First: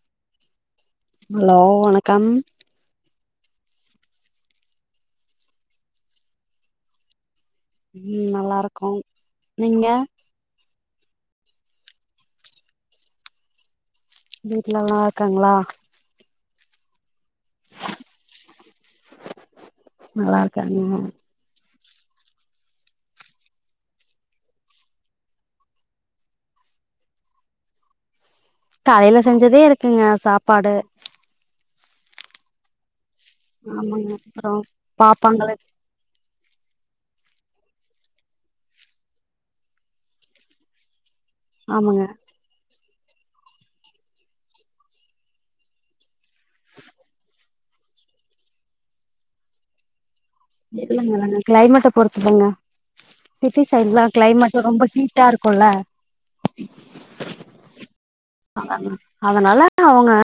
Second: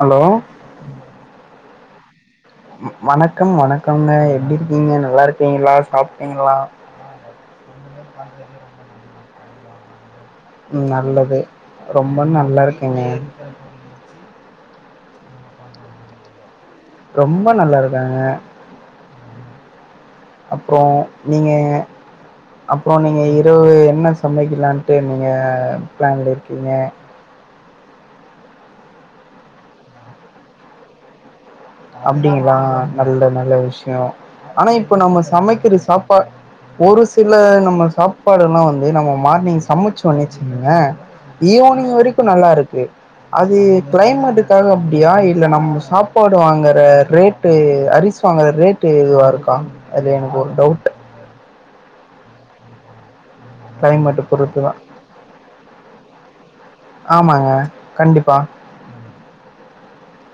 Hello hello வணக்கம் ம் வணக்கம் வணக்கங்க. எப்டி இருக்கீங்க? நல்லா இருக்கீங்களா சாப்ட்டீங்களா? ம் நல்லா இருக்கோ. நீங்க? நல்லது ரொம்ப நல்லா இருக்கேங்க. வீட்ல நல்லா இருக்காங்களா? ரொம்ப நல்லா இருக்காங்க. நல்லா அப்றோ இருக்காங்க நீங்க அப்றோ நீங்க இரவு என்ன சமைக்கலான்ட்டு நீங்க பிளான்ல இருக்கீங்க? காலைல செஞ்சதே இருக்குங்க சாப்பாடு. அப்டிங்களா? நல்ல நல்ல விஷயோ. ஆமாங்க அப்புறோ ஆனா இப்ப நம்ம பாப்பாங்களுக்கு சமைக்கிற சாப்பா ஒரு சில நம்ம சாப்பாடு எல்லா வந்து நம்ம மார்னிங் சமைச்சோன்னு வச்சிக்ங்ளே ஈவனிங் ஆமாங்க வரைக்கு நல்லா இருக்கு. அது கிளைமேட்டுக்காக அப்டியா இல்ல நம்ம சாப்பா ட்டு வாங்கற ரேட்டு அரிசி வாங்கற ரேட்டு இதுவா இருக்கா அதுல எனக் தெர்லைங்க ஆனா கிளைமேட்ட பொறுத்துதாங்க. சிட்டி சைட்லா கிளைமேட் கிளைமேட்டு பொறுத்துதா ரொம்ப ஹீட்டா இருக்குல்ல ஆமாங்க கண்டிப்பா அதனால அவுங்க [inaudible]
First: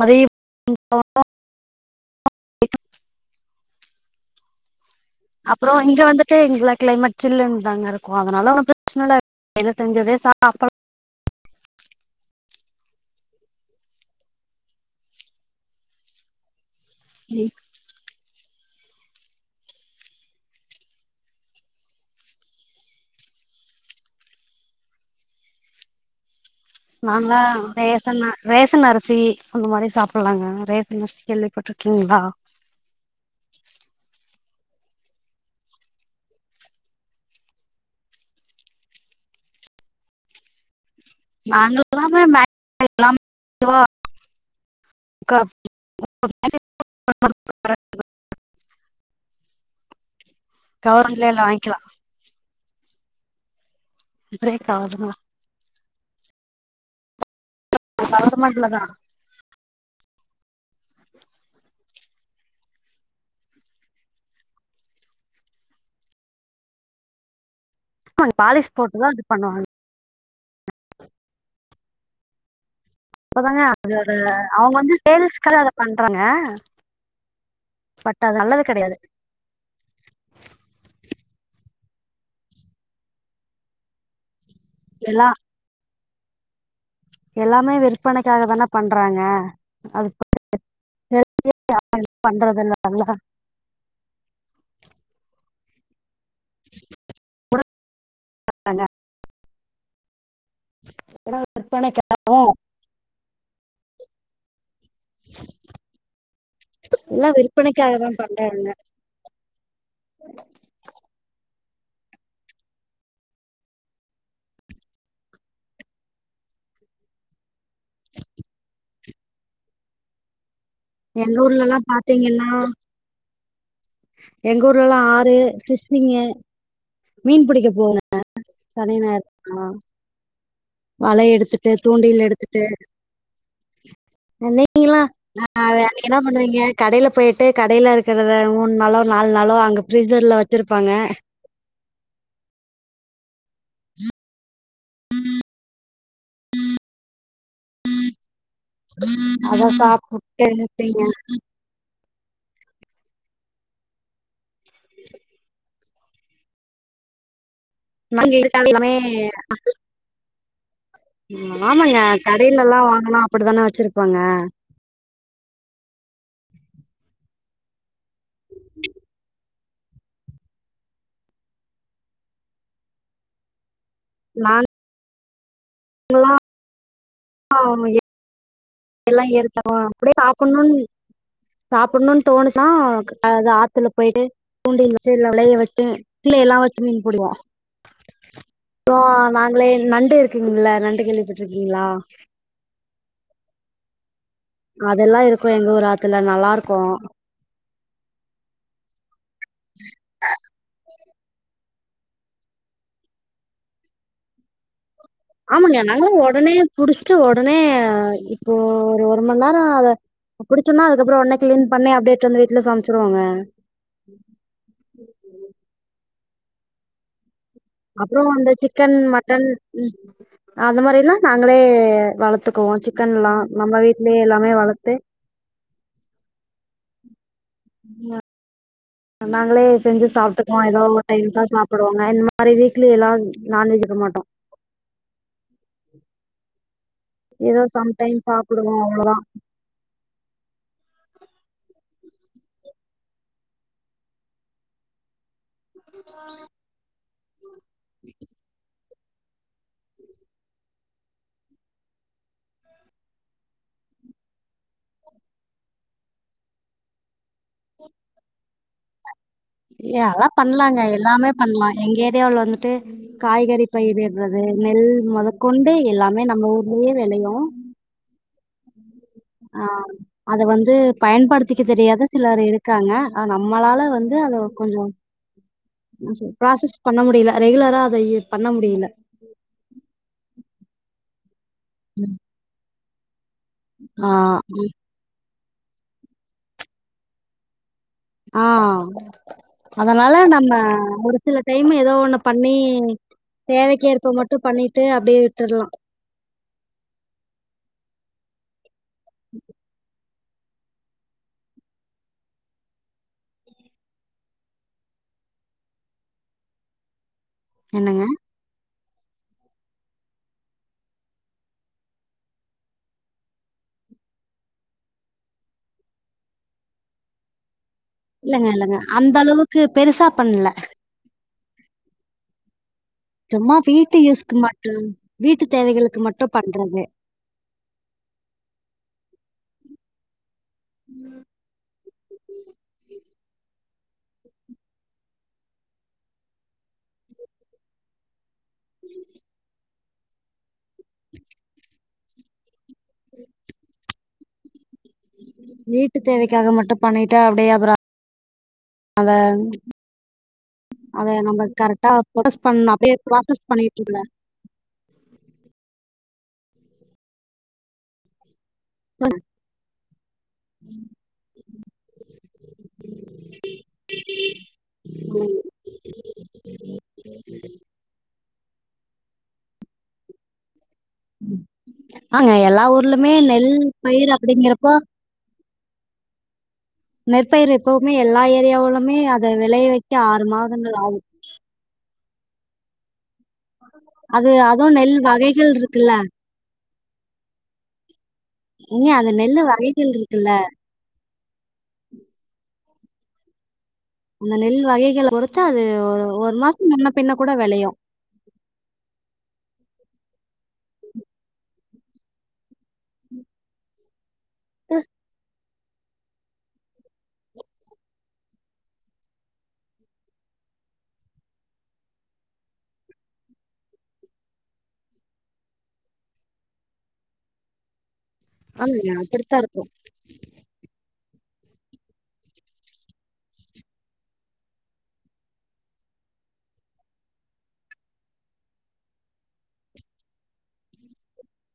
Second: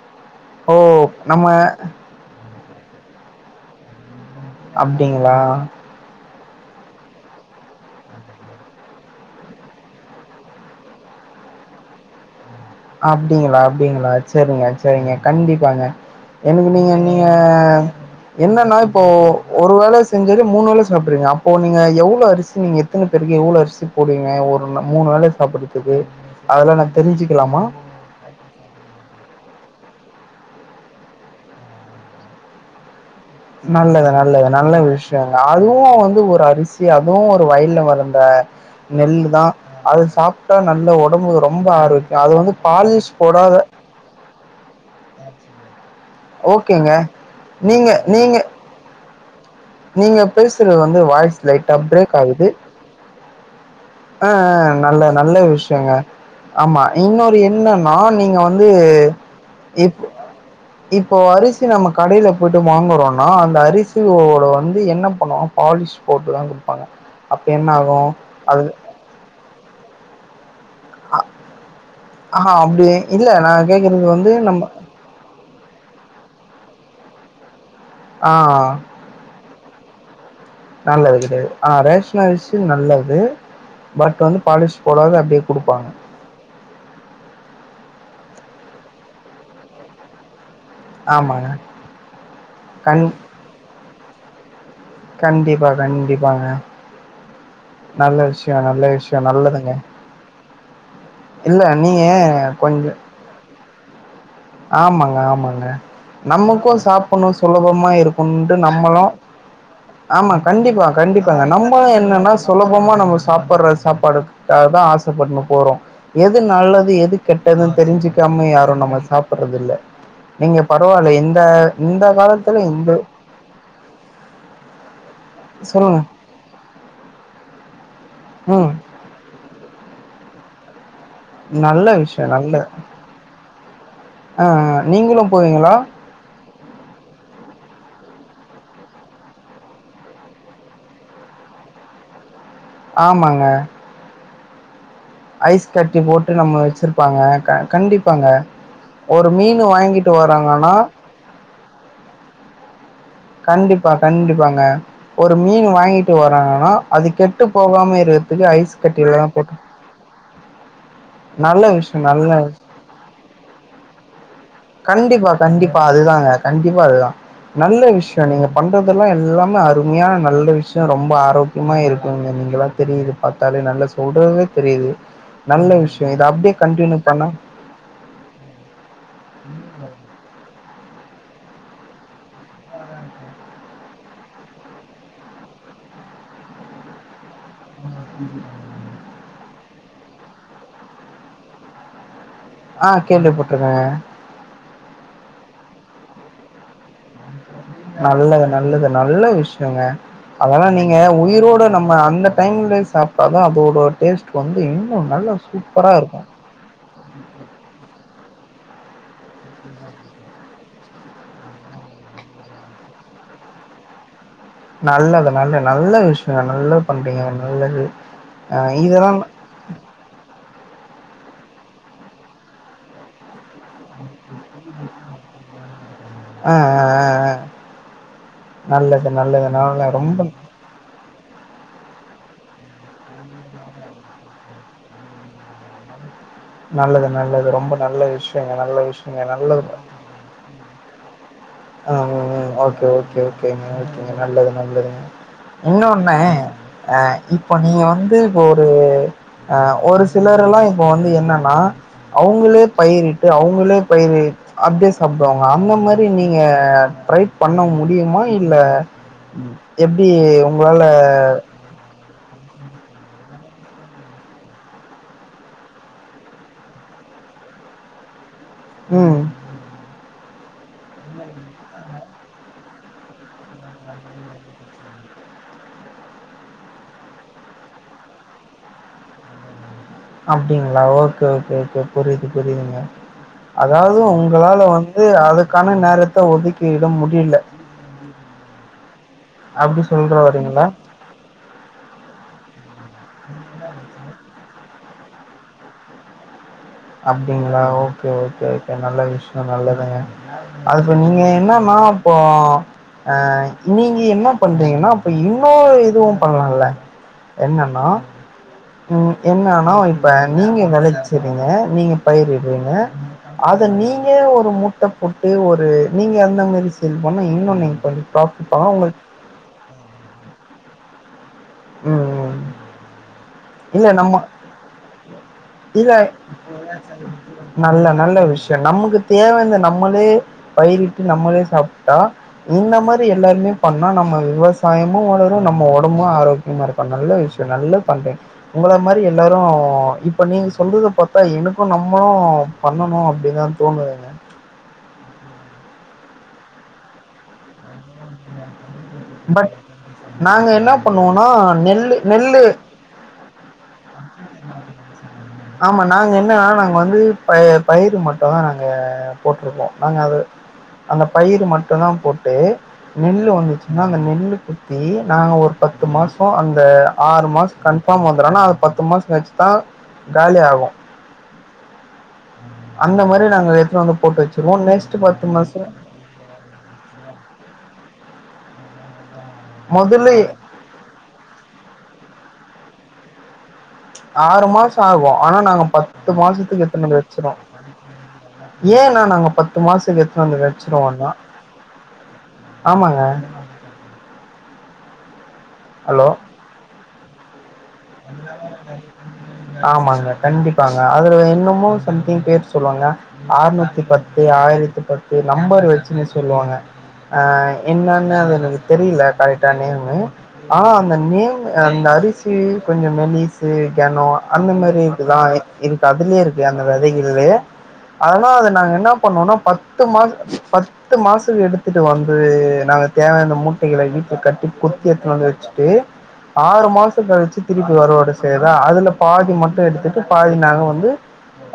மதிய ஓ நம அப்டிங்களா இங்கலாம் கிளைமேட் சில்லுன்னு தாங்க இருக்கும் அதனால ஒன்னும் பிரச்சனை இல்ல ஏதோ செஞ்சத சாப்ப அப்டிங்களா அப்டிங்களா சரிங்க சரிங்க கண்டிப்பாங்க எனக்கு நீங்க நீங்க என்னன்னா இப்போ ஒரு வேல செஞ்சது மூணு வேல சாப்டுறீங்க அப்போ நீங்க எவ்ளோ அரிசி நீங்க எத்தன பேருக்கு எவ்ளோ அரிசி போடுவீங்க ஒரு மூணு வேல சாப்பிடுறதுக்கு அதெல்லாம் நா நாங்களா தெரிஞ்சுக்கலாமா ரேசன் ரேசன் அரிசி அந்த மாதிரி சாப்பிடலாங்க ரேசன் அரிசி கேள்விப்பட்ருக்கீங்களா நல்லது நல்லது நல்ல விஷயங்க அதுவும் வந்து ஒரு அரிசி அதுவும் ஒரு வயல்ல வளந்த நெல்லு தா அத சாப்பிட்டா நல்ல உட உடம்புக்கு ரொம்ப நாங்க ஆரோக்கிய எல்லாமே அது வந்து பாலிஸ் போடாத மேக்சிமம் க மேக்ஸி ஓகேங்க நீங்க நீங்க நீங்க பேசுறது வந்து கவர்மெண்ட்ல வாய்ஸ் லைட்டா வாங்கிக்கலாம் பிரேக் ஆகுது பிரேக் அஹ் நல்ல ஆகுதுன்னா நல்ல விஷயங்க ஆமா இன்னொரு என் என்னன்னா நீங்க கவர்மெண்ட்ல வந்து தான் இப் இப்போ அரிசி நம்ம கடையில போட்டு வாங்குறோனா அந்த அரிசியோட வந்து என்ன பண்ணுவாங்க பாலிஷ் போட்டுதா குடுப்பாங்க என்ன ஆகும் அது பண்ணுவாங் ஆஹ் ஆஹ் அப்டியே அப்பதாங்க அதோட அவுங்க வந்து சேல்ஸ்கு தா அத பண்றாங்க பட் அது நல்லது ஆஹ் கெடையாது நல்லது கிடையது ஆஹ் ரேஷன் அரிசி நல்லது பட் வந்து பாலிஷ் போடாது எல்லா அப்டியே குடுப்பாங்க எல்லாமே விற்பனைக்காக தானே பண்றாங்க அது சேல் ஆமாங்க பண்றது இல்ல கண் கண்டிப்பா கண்டிப்பா ப்பாங்க நல்ல விஷய நல்ல விஷய நல்லது யா ஏன்னா இல்ல விற்பனைக்கா நீங்க கொஞ்ச ஆமாங்க ஆமாங்க நமக்கும் எல்லா சாப்பிடணும் சுலபமா விற்பனைக்காக தான் இருக்கும்ட்டு பண்றாங்க நம்மளும் ஆமா கண்டிப்பா கண்டிப்பாங்க நம் மா என்னன்னா சுலபமா நம்ம சாப்படற சாப்பாடுக்காக தான் ஆசை பட்டுக்குனு போறோம் எது நல்லது எது கெட்டதுன்னு தெரிஞ்சுக்காம யாரும் நம்ம சா ப்பறதல்ல நீங்க பரவாயில்ல எங்க இந்த ஊர்ல எல்லா இந்த பாத்தீங்கன்னா காலத்துல இந்த எங்க ஊர்ல எல்லாம் ஆர் சொல்லுங்க [unintelligible] மீன் பிடிக்க போங்க ம் [inaudible] சனி ஞாயிறு பா வல எடுத்துட்டு நல்ல தூண்டில் விஷயோ நல்ல எடுத்துட்டு ஆ நீங்களா நீங்களு நான் போவீங்களா நீங்களா என்ன பண்ணுவீங்க கடையில போயி போய் கடையல இருக்கறத மூணு நாளோ நாலு நாளோ அங்க பிரீஸர்ல வச்சிருப்பாங்க ஆமாங்க ஐஸ் கட்டி போட்டு நம்ம வச்சிருப்பாங்க கண்டிப்பாங்க ஒரு மீன் அத வாங்கிட்டு சாப்புட்டு வராங்கன்னா முட்டை போ கண்டிப்பா கண்டிப்பாங்க ஒரு மீன் வாங்கி போறாங்கன்னா அது கெட் டு விட்டு போகாம நாங்க இருக்கிறதுக்கு இருக்காது ஐஸ் எல்லாமே கட்டில்லா போட்டு நல்ல விஷயோ ஆமாங்க நல்ல கடையில விஷயம். ல்லா வாங்குனா அப்படித்தானே வச்சிருப்பாங்க ஆஹ் கண்டிப்பா கண்டிப்பா அதுதாங்க கண்டிப்பா அதுதான் நல்ல விஷ் நீங்க பண்றதெல்லா எல்லாமே அர் உண்மையான நல்ல விஷய ரொம்ப ஆரோக்கியமா இருக்குங்க நீங்க தெரியது பாத்தாலே நல்ல தொடுறதுதே தெரியுது நல்ல விஷயம் இது அப்படியே கண்டியூ ஆமயே எல்லாம் ஏற்கனும் அப்டியே சாப் [unintelligible] சாப்பிடணும்னு தோணுசுனா அது ஆத்துல போயிட்டு தூண்டில் வச்சு இல்ல வளைய வச்சு பிள்ளை எல்லாம் வச்சு மீன் போடுவோம் [inaudible] நாங்களே நண்டு இருக்குங்களல்ல நண்டு கேள்விப்பட்டு இருக்கீங்களா ஆஹ் கேள்விப்பட்டுறேன் அதெல்லா இருக்கு எங்க ஊர் ஆத்துல நல்லா இருக்கோம் நல்லது நல்லது நல்ல விஷ [unintelligible] அதெல்லாம் நீ ங்க உயிரோட நம்ம அந்த டைம்லயே சாப்ட்டாதான் அதோட டேஸ்ட் வந்து நல்லா ஆமாங்க சூப்பரா நாங்களும் இருக்கு உடனே புடிச்சிட்டு உடனே இப்போ ஒரு மணி நேரம் அத புடிச்சோனா அதுக்கப்புறம் உன்னே கிளீன் பண்ணி அப்டேட் வந்து வீட்டுல சமைச்சிருவோங்க நல்லது நல்லது நல்ல விஷ் நல்லா பண்றீங்க நல்லது அப்புறம் அந்த ஆ சிக்கன் இதெல்லா மட்டன் அந்த மாரில்லாம் நாங்களே வளர்த்துக்குவோம் சிக்கன்ல்லாம் நம்ம வீடலேயே எல்லாமே வளத்து ஆ ஆ ஆ ஆ நல்லது நல்லது நாங்களே நல்ல செஞ்சு ரொம்ப சாப்பிட்டுக்குவோம் ஏதோ ஒரு டைம் தான் சாப்பிடுவாங்க இந்த மா நிறைய வீக்லி எல்லாம் நான்வெஜ் எடுக்க மாட்டோம் நல்லது நல்லது ஏதோ ரொம்ப நல்ல சம்டைம் விஷயங்க நல்ல சாப்பிடுவோம் அவ்வளோதான். விஷயங்க நல்லது ஆ ஓகே ஓகே ஓகேகேங்க நல்லது நல்லதுங்க இன்னொன்னு இப்போ நீங்க வந்து ஒரு அஹ ஒரு சிலர் எல்லாம் இப்ப வந்து என்னன்னா அவங்களே பயிரிட்டு அவங்களே பயிரி அப்படியே சாப்பிடுவாங்க அந்த மாரி நீ நீங்க ட்ரை பண்ண முடியுமா இல்ல எப்டி இல்லாம் பண்ணலாங்க உங்களால எல்லாமே பண்ணலாம் எங்க இந்தியாவுல வந்துட்டு காய்கறி பயிர்டறது நெல் முதக்கொண்டு எல்லாமே நம்ம ஊர்லயே விளையும் ம் ஆ அதை வந்து பயன்படுத்திக்க தெரியாத சிலர் இருக்காங்க நம்மளால வந்து அத கொஞ்சம் ப்ராசஸ் பண்ண முடியல ரெகுலரா அத பண்ண முடியல அப்படிங்களா ஓகே ஓகே இப்போ புரிது புரியுதுங்க அதாவது ஆ உங்களால வந்து அது கான நேரத்த ஒதுக்கிட முடியல ஆ அப்டி அதனால சொல்ற நம்ம வரீங்களா ஒரு சில டைம் ஏதோ ஒண்ணு பண்ணி தேவைக்கேற்ப மட்டும் பண்ணி டே அப்படியே விட்டுலாம் அப்படிங்களா ஓகே ஓகே நல்ல விஷயம் நல்லதுங்க அதுப்ப நீங்க என்னன்னா இப்போ ஆ நீங்க என்ன பண்றீங்கன்னா இப்ப இன்னொரு இதுவும் பண்ணலான்ல என்னென்னா என்னங்க? ம் என்னனா இப்ப நீங்க விலச்சறிங்க நீங்கள் பயிரிடுவீங்க அதை நீங்கள் ஒரு மூட்டை போட்டு ஒரு நீங்கள் அந்த மாரி சேல் பண்ணால் இன்னும் நீங்க கொஞ்சம் இல்லங்க ப்ராஃபிட் பண்ணலாம். இல்லங்க உங்களுக்கு அந்த அளவுக்கு பெருசா பண்ணல ம் ம் சும்மா இல்ல வீட்டு நம்ம யூஸ்க்கு மட்டும் வீட்டு இல்ல தேவைகளுக்கு மட்டும் பண்றது. நல்ல நல்ல விஷயம் நமக்கு தேவை இந்த நம்மளே பயிரிட்டு நம்மளே சாப்பிட்டா இந்த மாரி எல்லாருமே பண்ணா நம்ம விவசாயமு வளரும் நம்ம ஒடம்பும் ஆரோக்கியமா இருக்கும் நல்ல விஷயம் நல்ல பண்றிங்க உங்கள மாரி எல்லாரும் இப்ப நீ ஸ் சொல்றது பாத்தா எனக்கும் நம் நம்பளும் பண்ணணும் அப்படின்னுதான் தோணு ஏங்க வீட்டு தேவைக்காக மட்டும் பண்ணிட்டா அப்டியே அப்ற அத பட் நாங்க என்ன அத பண்ணுவோனா நம்ம கரெக்டா நெல்லு ப்ராசஸ் நெல்லு பண்ணணும் அப்டியே ப்ராசஸ் பண்ணிட்டல்ல ஆமா நாங்க என்னன்னா நாங்க வந்து ப பயிர் மட்டம் ங்க போட்ருக்கோம் நாங்க அத அந்த பயிர்மட்டும் தான் போட்டு நெல் வந்துச்சின்னா நெல் குத்தி நாங்க ஒரு பத்து மாசம் ஆறு மாசம் கன்ஃபார்ம் ஆனா அது பத்து மாசம் கழிச்சுதான் காலி ஆகும் ஆங்க எல்லா அந்த ஊர்லுமே மாரி நாங்க எடுத்துனு வந்து நெல்பயிர் போட்டு வச்சிருவோ அப்படிங்கறப்போ நெக்ஸ்ட் பத்து மாசோ நெற்பயிர் எப்போவுமே எல்லா ஏரியாவுலுமே இந்த வெளய வைக்க மொதல்ல ஆறு மாதங்கள் ஆவும் அது ஆறு அதுவும் மாசம் நெல் ஆவு ஆனா வகைகள் நாங்க இருக்குல்ல. பத்து மாசத்துக்கு எத்தனு வந்து வச்சிருவோம் ஏங்க ஏன்னா அந்த நாங்க நெல்லு பத்து வகைகள் மாசத்துக்கு இருக்குல்ல. எடுத்துனு வச்சிருவோனா ஆமாங்க அந்த நெல் வகைகளை பொறுத்து அது ஹலோ ஒரு மாசம் முன்ன பின்ன கூட வெளையும் [unintelligible] ஆமாங்க கண்டிப்பாங்க அதுல என்னமோ சம்திங் பேர் சொல்லுவாங்க ஆர்நூத்தி பத் ஆயிரத்தி பத்து நம்பர் வச்சுன்னு சொல்லுவாங்க ஆஹ் என்னன்னு அது எனக்கு தெரியல கரெக்டா நேமு ஆனா அந்த நேம் அந்த அரிசி கொஞ்சம் மெலிசு கெனம் அந்த மாரி இருக்குதான் இருக்கு அதுலே இருக்கு அந்த வெதைகள்ளயே அதனாம் அது நாங்க ஆமாங்க என்ன பண்ணோம்னா அப்படித்தான் இருக்கும். பத்து மாசம் பத் பத்து மாசம் எடுத்துட்டு வந்து நாங்க தேவையான மூட்டைகளை வீட்ல கட்டி குத்தி எத்துனு வந்து வச்சுட்டு ஆறு மாசம் கழிச்சு திருப்பி வருவாடு செய்தா அதுல்ல பாதி மட்டும் எடுத்துட்டு பாதி நாங்க வந்து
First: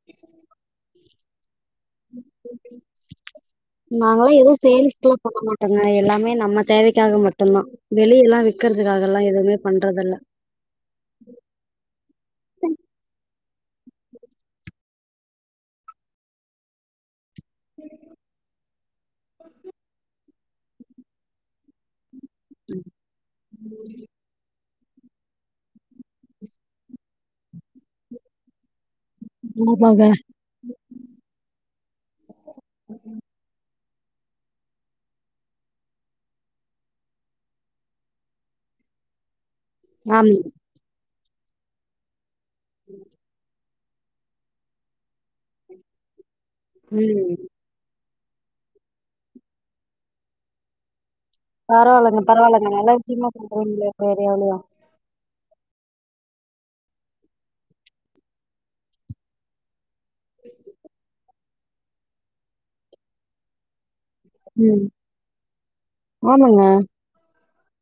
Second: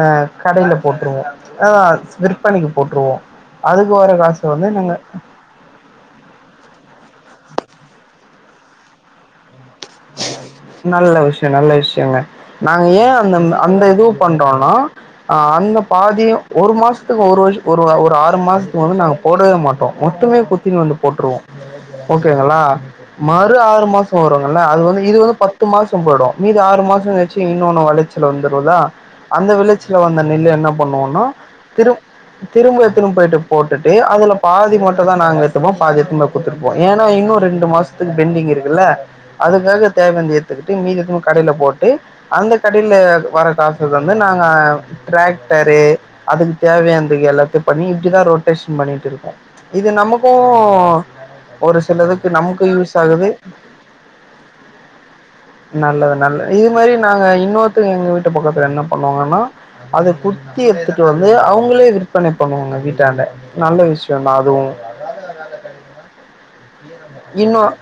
அஹ் கடையில போட்டுருவோம் ஆஹ் விற்பனைக்கு போட்டுருவோம் அதுக்கு வர நாங்கலாம் காசு எதுவும் வந்து நாங்க சேல்ஸ்க்குலாம் போட மட்டும்தான் வெளிய எல்லாம் விக்கறதுக்காகல்லாம் எதுவுமே பண்றதில்ல. நல்ல விஷயம் நல்ல விஷயங்க நாங்க ஏன் அந்த அந்த இதுவும் பண்றோம்னா அந்த பாதிய ஒரு மாசம் ஒரு வருஷ ஒரு ஒரு ஆறு மாசத்துக்கு வந்து நாங்க போடவே மாட்டோம் மொத்தமே புத்தினு வந்து போட்டுருவோம் ஓகேங்களா மறு ஆறு மாசம் வரும் அது வந்து இது வந்து பத்து மாசம் போயிடும் மீதி ஆறு மாசம்கழிச்சு இன்னொன்னு வெளச்சல வந்துருல அந்த விளச்சல்ல ஆமாங்க. வந்த நெல் என்ன பண்ணுவோனா திருப் திரும்ப எடுத்துணு போய்ட்டு போட் விட்டுட்டு அதுல பாதி மட்டும் தான் நாங்க எடுத்துப்போம் பாதி எடுதின்னு போய் குடுத்துப்போம் ஏன்னா இன்னும் ரெண்டு மாசத்துக்கு பெண்டிங் இருக்குல்ல அதுக்காக தேவை ஆமா. ஏத்துக்கிட்டு மித கடையில போட்டு அந்த கடையில வர கா சுக்கு வந்து நாங்க டிராக்டரு அதுக்கு தேவையானந்துக்கு ம். எல்லாத்தையும் பண்ணி இப்டிதான் ரொட்டேஷன் பண்ணிட்டு இருக்கோம் இது நமக்கும் பரவாயில்லைங்க பரவாயில்லங்க நல்லா விஷயமா ஆகுது பண்றீங்களே வேற அவ்ளோ தான் நல்லது நல்லது இது மாரி நாங்க இன்னொருத்துங்க எங்க வீட்டு பக்கத்துல என்ன பண்ணுவாங்கன்னா அதை குத்தி எடுத்துட்டு வந்து அவு உங்களே விற்பனை பண்ணுவாங்க வீட்டாண்ட நல்ல விஷ் உம் ஆமாங்க இன்னும்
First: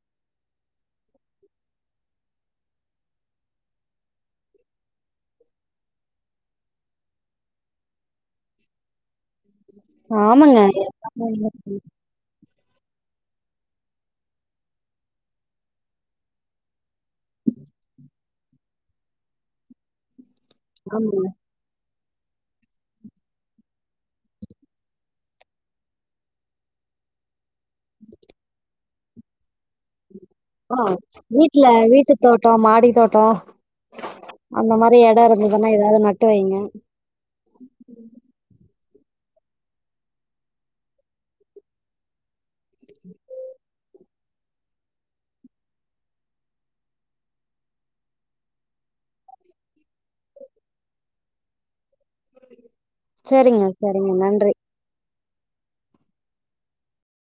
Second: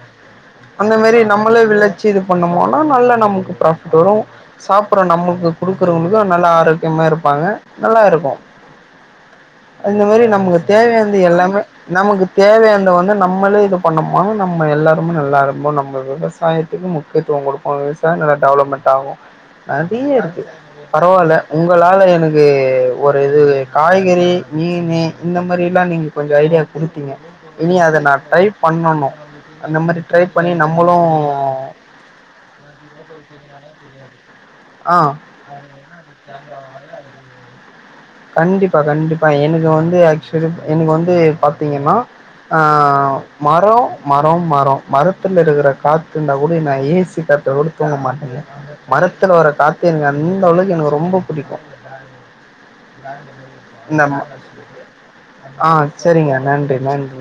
அந்த மாரி நம்மளு விளைச்சி இது பண்ணோம்னா நல்லா நமக்கு ப்ராபிட் வரும் சாப்பிடற நமக்கு குடுக்குறவளுக்கு நல்லா ஆரோக்கியமா இருப்பாங்க நல்லா இருக்கும் அந்த மாதிரி நமக்கு தேவையானத எல்லாமே நமக்கு தேவையான வந்து நம்மளே இது பண்ணுனோம்னா நம்ம எல்லாருமே நல்லா இருப் நம்ம விவசாயத்துக்கு முக் முக்கியத்துவம் கொடுப்பாங்க [unintelligible] டெவலப்மென்ட் அதே எடுத்து ஆமா. பரவாயில்ல உங்களால எ எனக்கு ஒரு இது காய்கறி மீன் இந்த மாரி எல்லாம் நீங்க கொஞ்சோ ஐடியா குடுத்தீங்க இனி அதை நா ட்ரை பண்ணனும் அந்த மாரி ட்ரை பண்ணி ஆஹ நம்மளு வீட்ல வீட்டு தோட்டம் மாடி தோட்டம் அந்த ஆ மாதிரி இடம் இருந்துனா ஏதாவது நட்டு வைங்க கண்டிப்பா கண்டிப்பா எனக்கு வந்து ஆக்சுவலி எனக்கு வந்து பாத்தீங்கன்னா அஹ மரம் மரம் மரம் மரத்துல இருக்குற காத்து இருந்துன்னா கூட ஏசி காற்றுல கூட தூங்க மாட்டேங்க த்துல வர காத்து எனக்கு அந்த அளவுக்கு எனக்கு ரொம்ப பிடிக்கும் சரிங்க, சரிங்க. நம்ம நன்றி. ஆஹ் சரிங்க நன்றி நன்றி